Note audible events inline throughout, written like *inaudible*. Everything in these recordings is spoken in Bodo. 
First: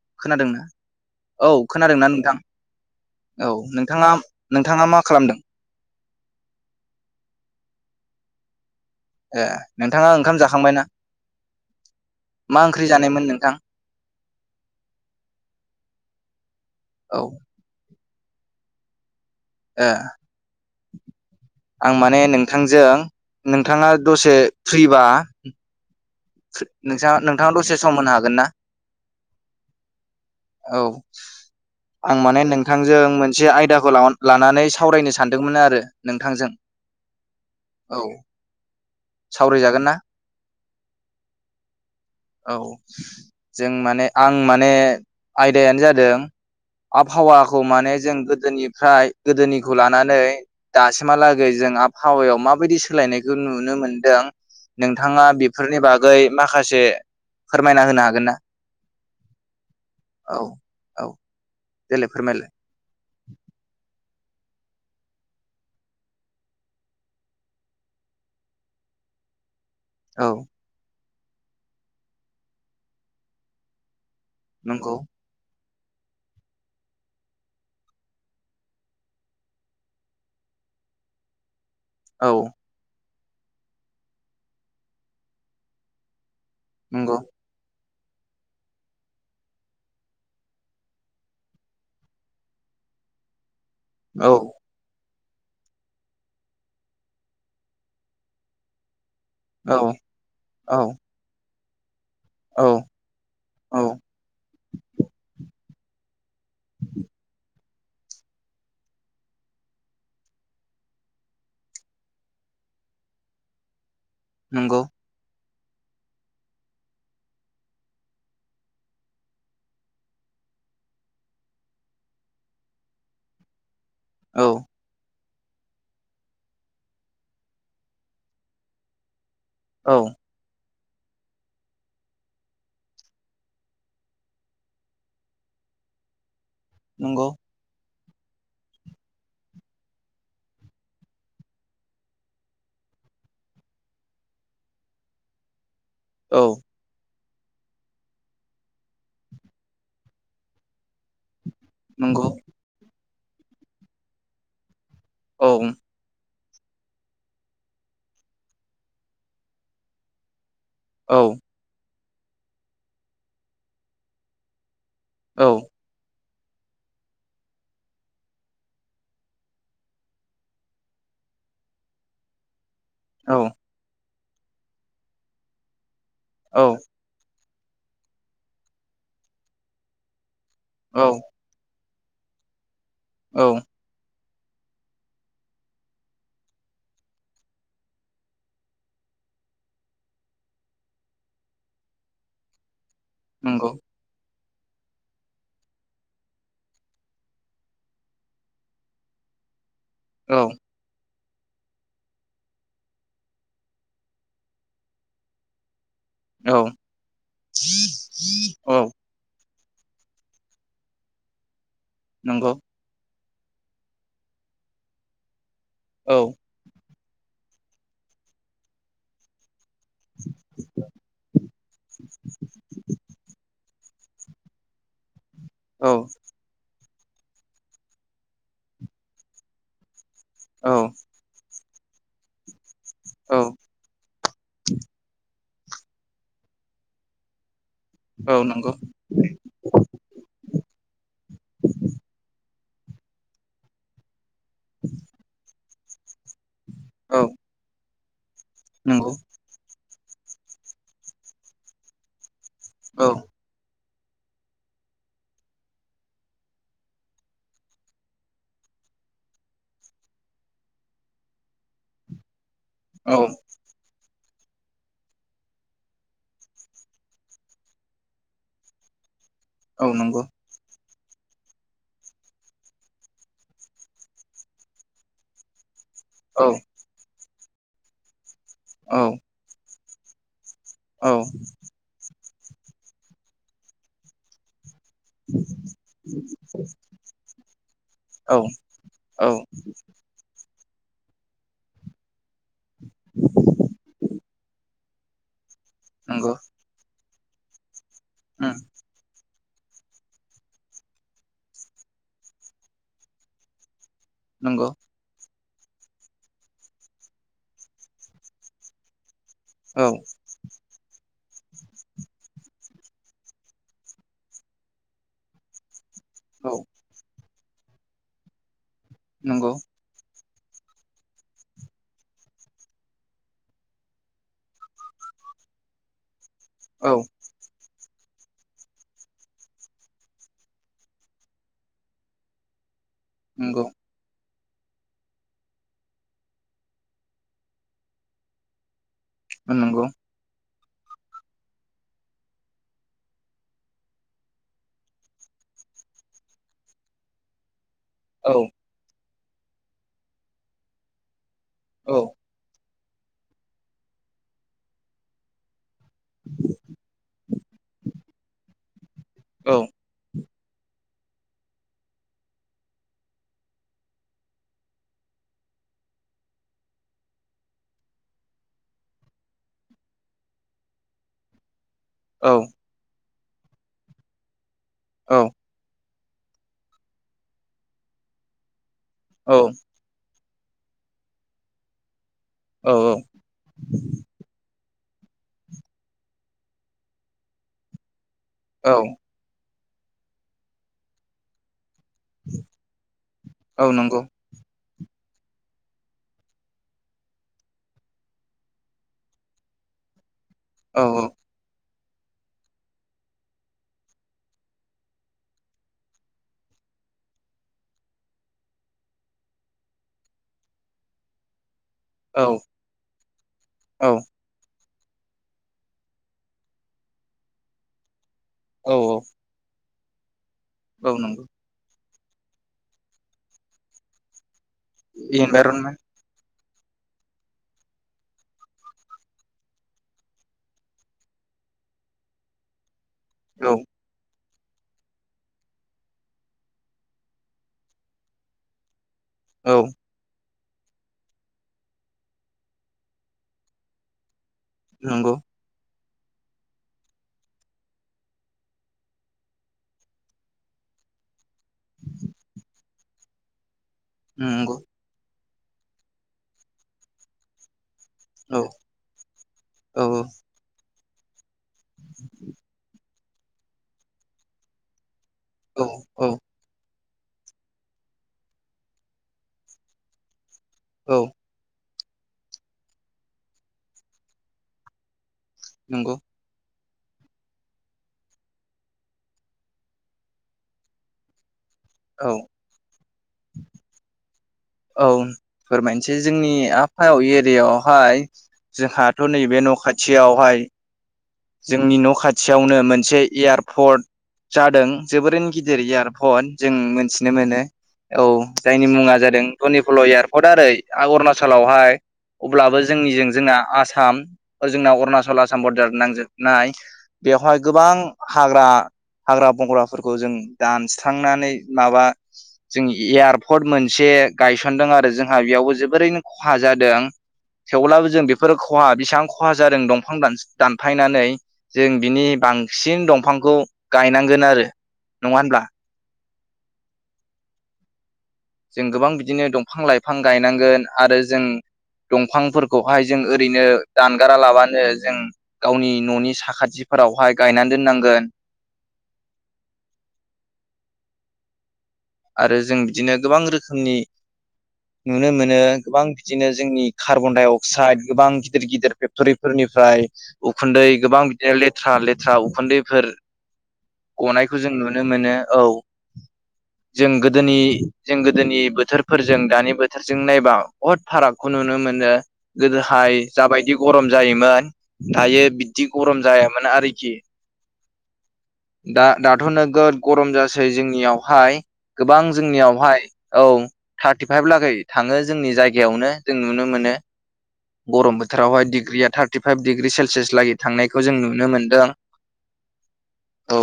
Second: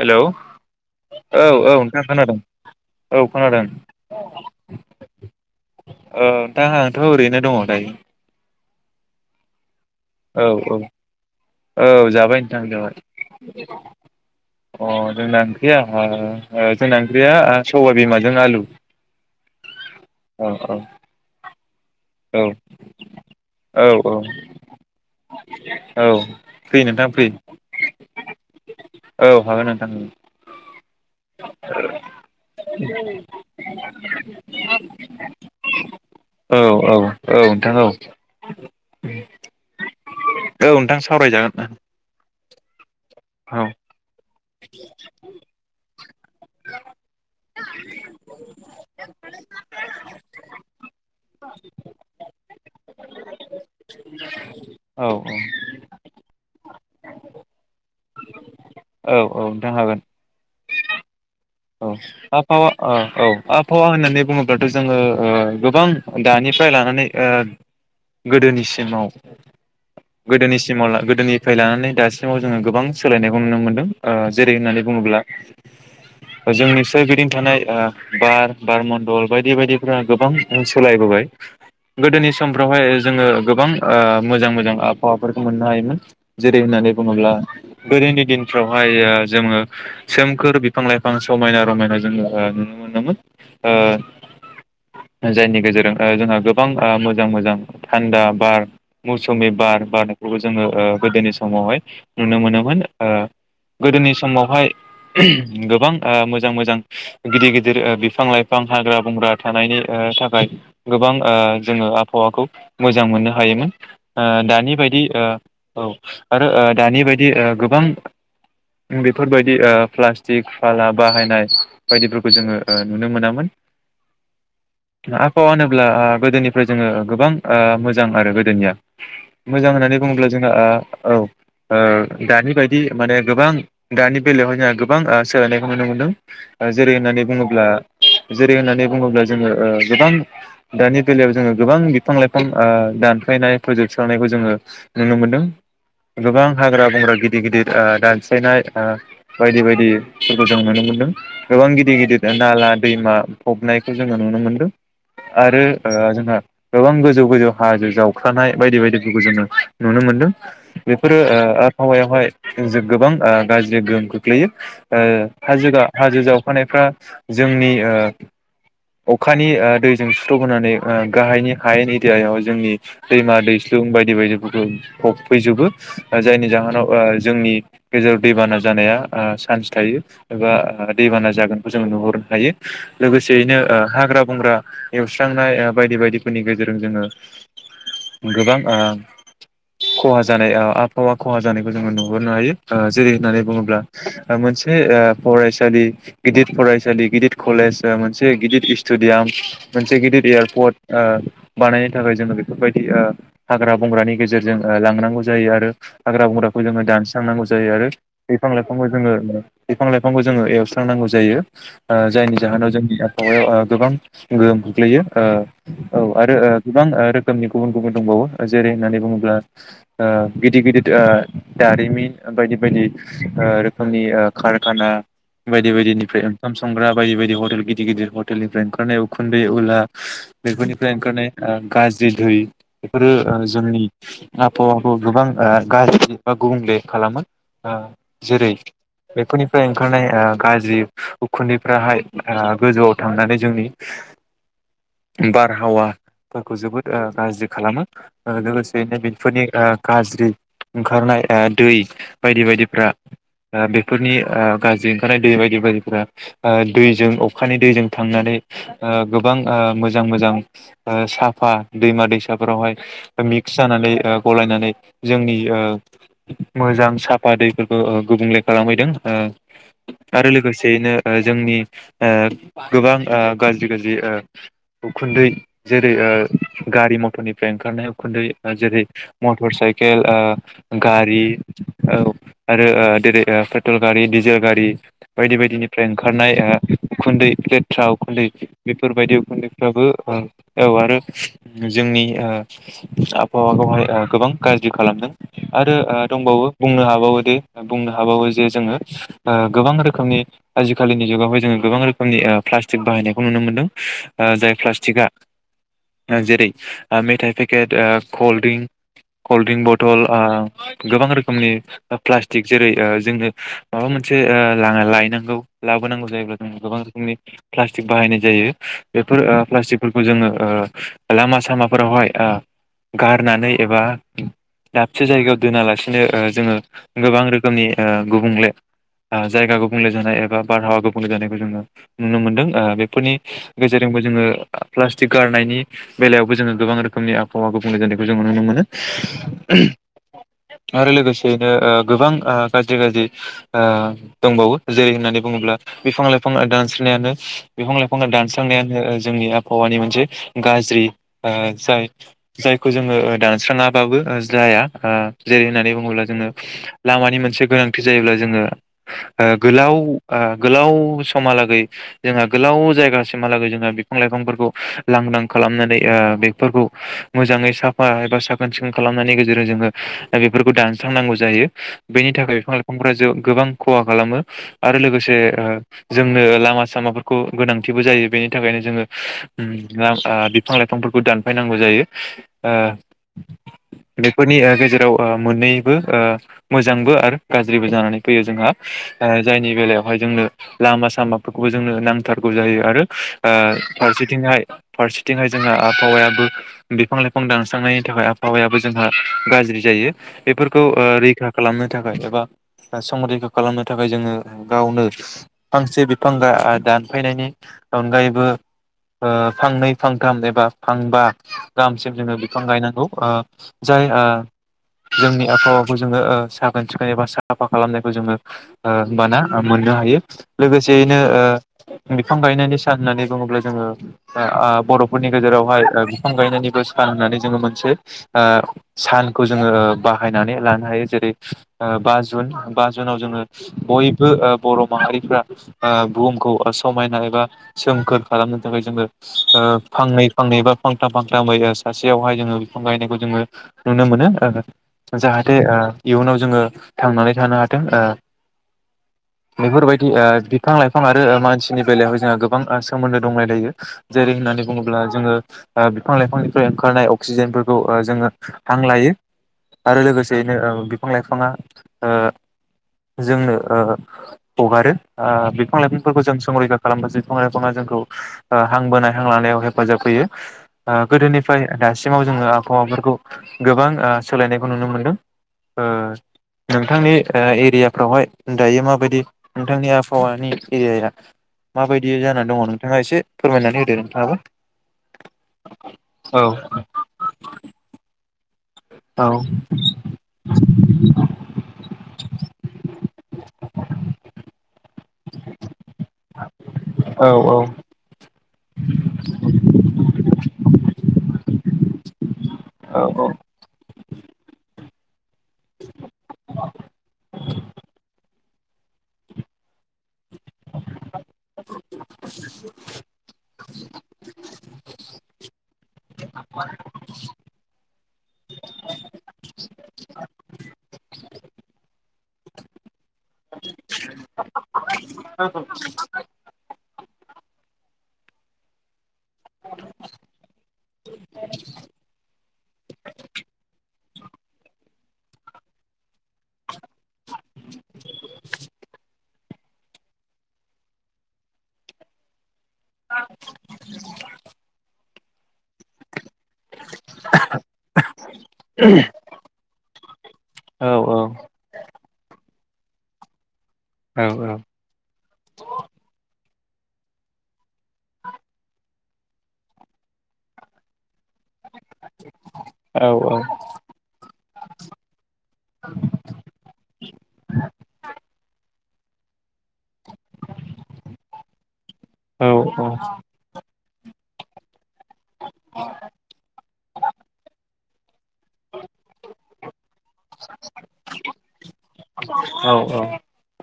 हेलौ खोनादोंना औ औ नोंथां खोनादों औ खोनादों नोंथाङा नोंथाङा मा खालामदों ओ नोंथां आंथ ओरैनो दङ दायो ए नोंथाङा ओंखाम औ औ जाखांबायना औ जाबाय मा नोंथां ओंख्रि जानायमोन नोंथां जबाय अ जोंना ओंख्रिया ओ ओ जोंना औ ओंख्रिया सबाय बिमाजों जों आलु ए औ औ आं माने औ नोंथांजों औ नोंथाङा औ दसे फ्रिबा औ फ्रि नोंथां फ्रि नोंसा-नोंथाङा दसे सम होनो हागोन ना औ हागोन नोंथां औ आं माने नोंथांजों मोनसे आयदाखौ ला-लानानै सावरायनो सानदोंमोन आरो नोंथांजों औ औ नोंथां औ सावरायजागोन ना औ नोंथां सावरायजागोन औ जों माने आं माने आयदायानो जादों आबहावाखौ माने जों गोदोनिफ्राय गोदोनिखौ लानानै दासिमहालागै जों आबहावायाव माबायदि सोलायनायखौ नुनो मोनदों औ नोंथाङा बेफोरनि बागै माखा खासे फोरमायना होनो हागोन ना औ औ नोंथां हागोन औ औ औ देलाय फोरमायलाय आबहावा ओ औ आबहावा होननानै बुङोब्लाथ जोङो ओ गोबां दानिफ्राय लानानै गोदोनिसिमाव औ गोदोनिसिमाव ला गो दोनिफ्राय लानानै दासिमाव ओ जेरै होननानै नंगौ बुङोब्ला जोंनि सोरगिदिं थानाय ओ बार बारमण्डल बायदि बायदिफोरा गोबां सोलायबोबाय। गोदोनि औ समफ्रावहाय जोङो गोबां ओ मोजां मोजां आबहावाफोरखौ मोननो हायोमोन। जेरै होननानै नंगौ बुङोब्ला गोदोनि दिनफ्रावहाय ओ जोङो सोमखोर बिफां लाइ फां समायना रमायना जोङो ओ नुनो मोनोमोन। ओ औ। जायनि गेजेरजों ओ जोंहा गोबां मोजां मोजां थान्दा बार मौसुमि बार औ बारनायखौबो जोङो ओ औ गोदोनि समावहाय नुनो औ मोनोमोन ओ औ गोदोनि समावहाय गोबां ओ मोजां मोजां गिदिर गिदिर ओ बिफां लाइफां हाग्रा बंग्रा थानायनि ओ थाखाय गोबां ओ जोङो आबहावाखौ मोजां मोननो हायोमोन। ओ दानि नंगौ बायदि ओ औ आरो दानि बायदि ओ गोबां बेफोरबायदि ओ प्लास्टिक फाला बाहायनाय बायदिफोरखौ जोङो ओ नुनो मोनामोन। औ। आबहावा होनोब्ला ओ गोदोनिफ्राय जोङो गोबां ओ मोजां आरो गोदोनिया। मोजां औ होननानै बुङोब्ला जोंहा ओ औ ओ दानि बायदि माने गोबां दानि बेलायावहाय जोंहा गोबां ओ सोलायनायखौ नुनो मोनदों। जेरै होननानै नंगौ बुङोब्ला जेरै होननानै बुङोब्ला जोङो ओ गोबां दानि बेलायाव जोङो गोबां बिफां लाइफां ओ दानफायनाय प्रजेक थिखांनायखौ जोङो नुनो मोनदो। औ गोबां हाग्रा बंग्रा गि दिर गिदिर ओ दानस्लायनाय ओ बायदि बायदि फोर जों नुनो मोन्दों। गोबां गिदिर नंगौ गिदिर नाला, दैमा, फबनायखौ जोङो नुनो मोनदों औ आरो ओ जोंहा गोबां गोजौ-गोजौ हाजो जावखानाय बायदि-बायदिफोरखौ जोङो नुनो मोन्दों। बेफोरो औ ओ आबहावायाव हाय जों गोबां गाज्रि गोहोम खोख्लैयो। ओ औ हाजो गा हाजो जाव खानायफ्रा जोंनि ओ अखानि ओ दैजों सुस्रबोनानै ओ गाहायनि हायेन एरियायाव जोंनि दैमा औ दैस्लुं बायदि बायदि फोरखौ फबफैजोबो। जायनि औ जाहोनाव ओ जोंनि गेजेराव दैबाना जानाया चान्स थायो। एबा औ दैबाना जागोनखौ जों नुहुरनो हायो। औ लोगोसेयैनो हाग्रा बंग्रा एवस्रांनाय बायदि बायदिफोरनि गेजेरजों जोङो गोबां ओ खहा जानाय आबहावा खहा जानायखौ जोङो नुहुरनो हायो ओ जेरै होननानै नंगौ बुङोब्ला मोनसे ओ फरायसालि गिदिर फरायसालि गिदिर कलेज मोनसे गिदिर स्टेडियाम मोनसे गिदिर औ एयारपर्ट ओ बानायनो थाखाय जोङो बेफोरबायदि ओ हाग्रा बंग्रानि गेजेरजों ओ लांनांगौ जायो आरो हाग्रा बंग्राखौ औ जोङो दानस्रांनांगौ जायो आरो बिफां औ लाइफांखौ जोङो बिफां लाइफांखौ जोङो एवस्रांनांगौ जायो। ओ जायनि नंगौ जाहोनाव जोंनि मायाव ओ गोबां गोहोम खग्लैयो ओ औ आरो गोबां ओ रो रोखोमनि गुबुन गुबुन दंबावो जेरै होननानै बुङोब्ला ओ गिदिर गिदिर ओ दारिमिन बायदि बायदि ओ रोख खोमनि कारखाना बायदि औ बायदिनिफ्राय ओंखाम संग्रा बायदि बायदि हटेल गिदिर गिदिर हटेलनिफ्राय ओंखारनाय उखुन्दै उला औ बेफोरनिफ्राय ओंखारनाय ओ गाज्रि दै बेफोरो ओ औ जोंनि आबहावाखौ गोबां ओ गाज्रि बा गुबुंले खालामो ओ औ जेरै नंगौ बेफोरनिफ्राय ओ ओंखारनाय गाज्रि उखुन्दैफ्राहाय ओ गोजौआव थांनानै जोंनि बारहावा खौ जोबोद औ गाज्रि खालामो ओ लोगोसेहैनो नंगौ बेफोरनि ओ गाज्रि ओंखारनाय ओ दै बायदि बायदिफ्रा औ ओ बे फोरनि ओ गाज्रि ओंखारनाय दै बायदि बायदिफोरा ओ दैजों अखानि दैजों। थांनानै ओ गोबां ओ मोजां मोजां ओ साफा दैमा दैसाफोरावहाय औ मिक्स जानानै ओ गलायनानै जोंनि ओ मोजां साफा दैफोरखौ गुबुंले खालामहैदों औ ओ नंगौ आरो लोगोसेयैनो। ओ जोंनि ओ गोबां ओ गाज्रि गाज्रि ओ उखुन्दै जेरै औ ओ गारि मथरनि फ्राय ओंखारनाय उखुन्दै जेरै औ मटर साइ खेल आ औ गारि औ। आरो ओ देरै ओ पेट्रल गारि डिजेल गारि। बायदि बायदिनिफ्राय ओंखारनाय ओ उखुन्दै। *unintelligible* उखुन्दै औ बेफोरबायदि औ उखुन्दैफ्राबो। औ आरो जोंनि ओ आबहावाखौहाय ओ गोबां गाज्रि खालामदों। आरो ओ नंगौ दंबावो बुंनो हाबावो *unintelligible* बुंनो हाबावो जे उम जोङो। ओ गोबां रोखोमनि आजिखालिनि जुगावहाय जोङो गोबां रो *unintelligible* प्लास्टिक बाहायनायखौ नुनो मोनदों। ओ जाय नंगौ प्लास्टिकआ। जेरै ओ मेथाइ पेकेट ओ कल्ड ड्रिंक। कलड्रिंक औ बथल ओ गोबां रो खोमनि प्लासटिक जेरै ओ जोंनो माबा मोनसे ओ लायनांगौ लाबोनांगौ। औ *unintelligible* प्लासतिक बाहायनाय जायो। बेफोर ओ नंगौ प्लास्टिकफोरखौ जोङो। ओ लामा सामाफोरावहाय ओ गारनानै एबा दाबसे जायगायाव दोनालासिनो। ओ जोङो औ गोबां रोखोमनि। ओ गुबुंले ओ जायगा गुबुंले जानाय एबा बारहावा गुबुंले जानायखौ जोङो। नुनो मोनदों ओ बे फोरनि नंगौ गेजेरजोंबो जोङो प्लास्टिक गारनायनि बेलायावबो जोङो गोबां रोखोमनि आबहावा गुबुंल जानायखौ जोंङो नुनो मोनो। *unintelligible* नंगौ। आरो लोगोसेयैनो ओ गोबां ओ गाज्रि गाज्रि ओ दंबावो जेरै होननानै बुङोब्ला बिफां-लाइफां दानस्रां नायानो बिफां-लाइफां औ दानस्रांनायानो जोंनि आबहावानि मोनसे गाज्रि ओ जाय औ जाय खौ जोङो दानस्राङाबाबो ओ जाया आ जेरै होननानै बुङोब्ला जोङो लामानि मोनसे गोनांथि जायोब्ला जोङो ओ औ गोलाव आ गोलाव समहालागै जोंहा गोलाव जायगासिमहालागै जोहा बिफां लाइफांफोरखौ लांदां खालामनानै ओ बेफोरखौ मोजाङै साफा एबा साखोन सिखोन खालामनायनि गेजेरजों जोङो बेफोरखौ दानस्रांनांगौ जायो। बेनि औ थाखाय बिफां लाइफांफोरा जो गोबां खहा खालामो। आरो लोगोसे औ ओ जोंनो लामा सामाफोरखौ गोनांथिबो जायो बेनि थाखायनो जोङो *unintelligible* बिफां लाइफांफोरखौ दानफायनांगौ जायो। ओ औ बेफोरनि ओ गेजेर औ ओ मोननैबो ओ मोजांबो आरो गाज्रिबो जानानै फैयो जोंहा औ ओ जायनि बेलायाव थाखाय जोंनो लामा सामा जोंनो नांथारगौ जायो आरो आ औ नंगौ फारसेथिंहाय फारसे दिनै जोंहा आबहावायाबो बिफां-लाइफां दानस्रांनायनि थाखाय आबहावायाबो जोंहा गाज्रि जायो। बेफोरखौ औ ओ औ रैखा खालामनो थाखाय एबा संरैखा खालामनो थाखाय जोङो ओ गावनो फांसे बि फां आ दानफैनायनि अनगायैबो ओ फांनै फांथाम एबा फांबा गाहामसिम जोङो औ बिफां गायनांगौ ओ जाय औ ओ जोंनि आबहावाखौ जोङो साखोन सिखोन एबा साफा खालामनायखौ जोङो ओ औ औ मोना ओ मोननो हायो लोगो औ सेनो नंगौ ओ बिफां गायनायनि सान होननानै बुङोब्ला जोङो *unintelligible* बर'फोरनि गेजेरावहाय इनभाइरनमेन्ट ओ बिफां गायनायनि बो सान होननानै जों मोनसे ओ सानखौ लानो हायो जेरै बा जुन बा जुन जोंनाव जोङो औ बयबो ओ बर' माहारिफ्रा ओ बुहुमखौ समायना एबा सोमखोर खालामनो थाखाय जोङो ओ औ फांनै फांनै बा फांथाम फांथाम सासेयावहाय जोङो बिफां गायनायखौ जोङो नुनो मोनो। नंगौ जाहाथे आ इयुनाव जोङो थांनानै थानो हाथों ओ बेफोरबायदि बिफां लाइफां आरो ओ मानसिनि बेलायावाय जोंहा गोबां सोमोन्दो दंलायलायो जेरै होननानै नंगौ बुङोब्ला जोङो ओ बिफां लाइफांनिफ्राय ओंखारनाय अक्सिजेनफोरखौ जोङो औ हां लायो आरो औ लोगोसेयैनो दंफां लाइफां आ *inaudible* जोंनो ओ हगारो ओ बिफां औ लाइफांफोरखौ जों औ संरैखा खालामनो जा खना खना जोंखौ हां बोनाय हां लानायाव हेफाजाब होयो औ गोदोनिफ्राय दासि सिङाव जोङो आबहावाफोरखौ गोबां सोलायनायखौ नुनो मोनदों। ओ नंगौ नोंथांनि ओ एरियाफ्रावहाय दायो माबायदि नोंथांनि आं फयानि एआइया माबायदि औ जानानै दङ नोंथाङा एसे फोरमायनानै होदो नोंथाङाबो औ फोरमायनोसै औ जोंनि आफायाव एरियावहाय जोंहाथ' औ नैबे न' खाथियावहाय जोंनि न' खाथियावनो मोनसे एयारपर्ट जादों जोबोरैनो गिदिर इयारफथ जों औ मोनथिनो मोनो औ जायनि मुङा जादों धनिपल' एयारपर्ट आरो आं अरुणाचलावहाय अब्लाबो औ जोंनिजों जोंना आसाम जोंना अरुणचल आसाम बरदार नांजाब नाय बेवहाय गोबां हाग्रा हाग्रा बंग्राफोरखौ जों दानस थांनानै माबा जों एयार कट मोनसे गायसनदों आरो जोंहा बेयावबो जोबोरैनो खहा जादों थेवब्लाबो जों बेफोर खहा बेसेबां खहा जादों दंफां दानफायनाय नानै जों बिनि बांसिन दंफांखौ गायनांगोन आरो। नङा होनब्ला *unintelligible* जों गोबां बिदि बिदिनो दंफां लाइफां गायनांगोन आरो जों दंफांफोरखौहाय जों ओरैनो दानगारा लाबानो जों गावनि न'नि साखाथिफोरावहाय गायनानै दोननांगोन आरो जों बिदिनो गोबां रोखोमनि नुनो मोनो गोबां बिदिनो जोंनि कार्बन डाइ अक्साइद गोबां गिदिर गिदिर फेक्ट'रिफोरनिफ्राय उखुन्दै औ गोबां बिदिनो लेथ्रा लेथ्रा उखुन्दै फोर औ औ गनायखौ जों नुनो मोनो औ। जों गोदोनि जों गोदोनि बोथोर फोरजों दानि बोथोरजों नायबा बहद फारागखौ नुनो मोनो औ गोदोहाय जाबायदि गरम जायोमोन दायो बिदि गरम जायामोन आरोखि दा दाथ' नोगोद गरम जासै जोंनियावहाय गोबां जोंनियावहाय औ। थार्टि फाइभ लागै थाङो जोंनि जायगायावनो जों नुनो मोनो। गरम बो फोथारावहाय डिग्रिया थार्टिफाइभ डिग्रि सेलसियास लागि थांनायखौ जों नुनो मोनदों औ।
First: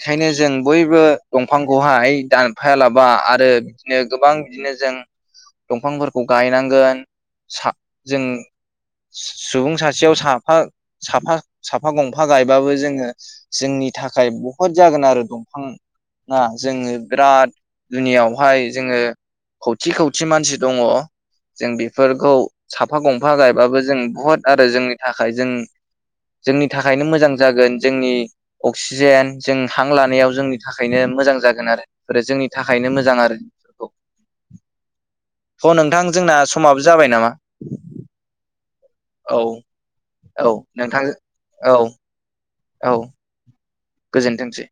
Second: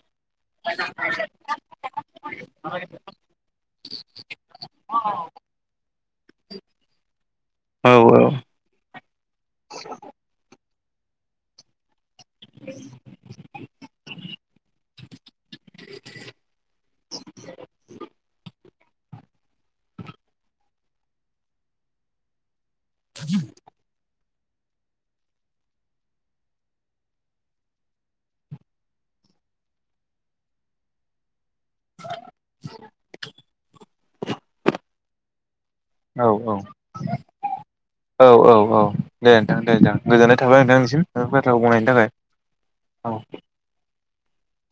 ओंखायनो जों बयबो दंफांखौहाय दानफायालाबा आरो बिदिनो गोबां बिदिनो जों दंफांफोरखौ गायनांगोन जों सुबुं सासेयाव साफा साफा साफा गंफा दंफां गायबाबो जोङो जोंनि थाखाय बहुद जागोन आरो दंफां ना जोङो *unintelligible* जोंनियावहाय जोङो खौथि खौथि मानसि दङ जों बेफोरखौ साफा गंफा गायबाबो जों बहुत आरो जोंनि थाखाय जों जोंनि थाखायनो मोजां जागोन जोंनि अक्सिजेन जों हां लानायाव जोंनि थाखायनो मोजां जागोन आरो बे जोंनि थाखायनो मोजां आरो बेफोरखौ अ नोंथां जोंना समाबो जाबाय नामा? औ औ दे औ नोंथां दे जागोन गोजोननाय औ थाबाय नोंथां नोंथांनिसिम *unintelligible* बाथ्राखौ औ बुंनायनि थाखाय। औ गोजोनथोंसै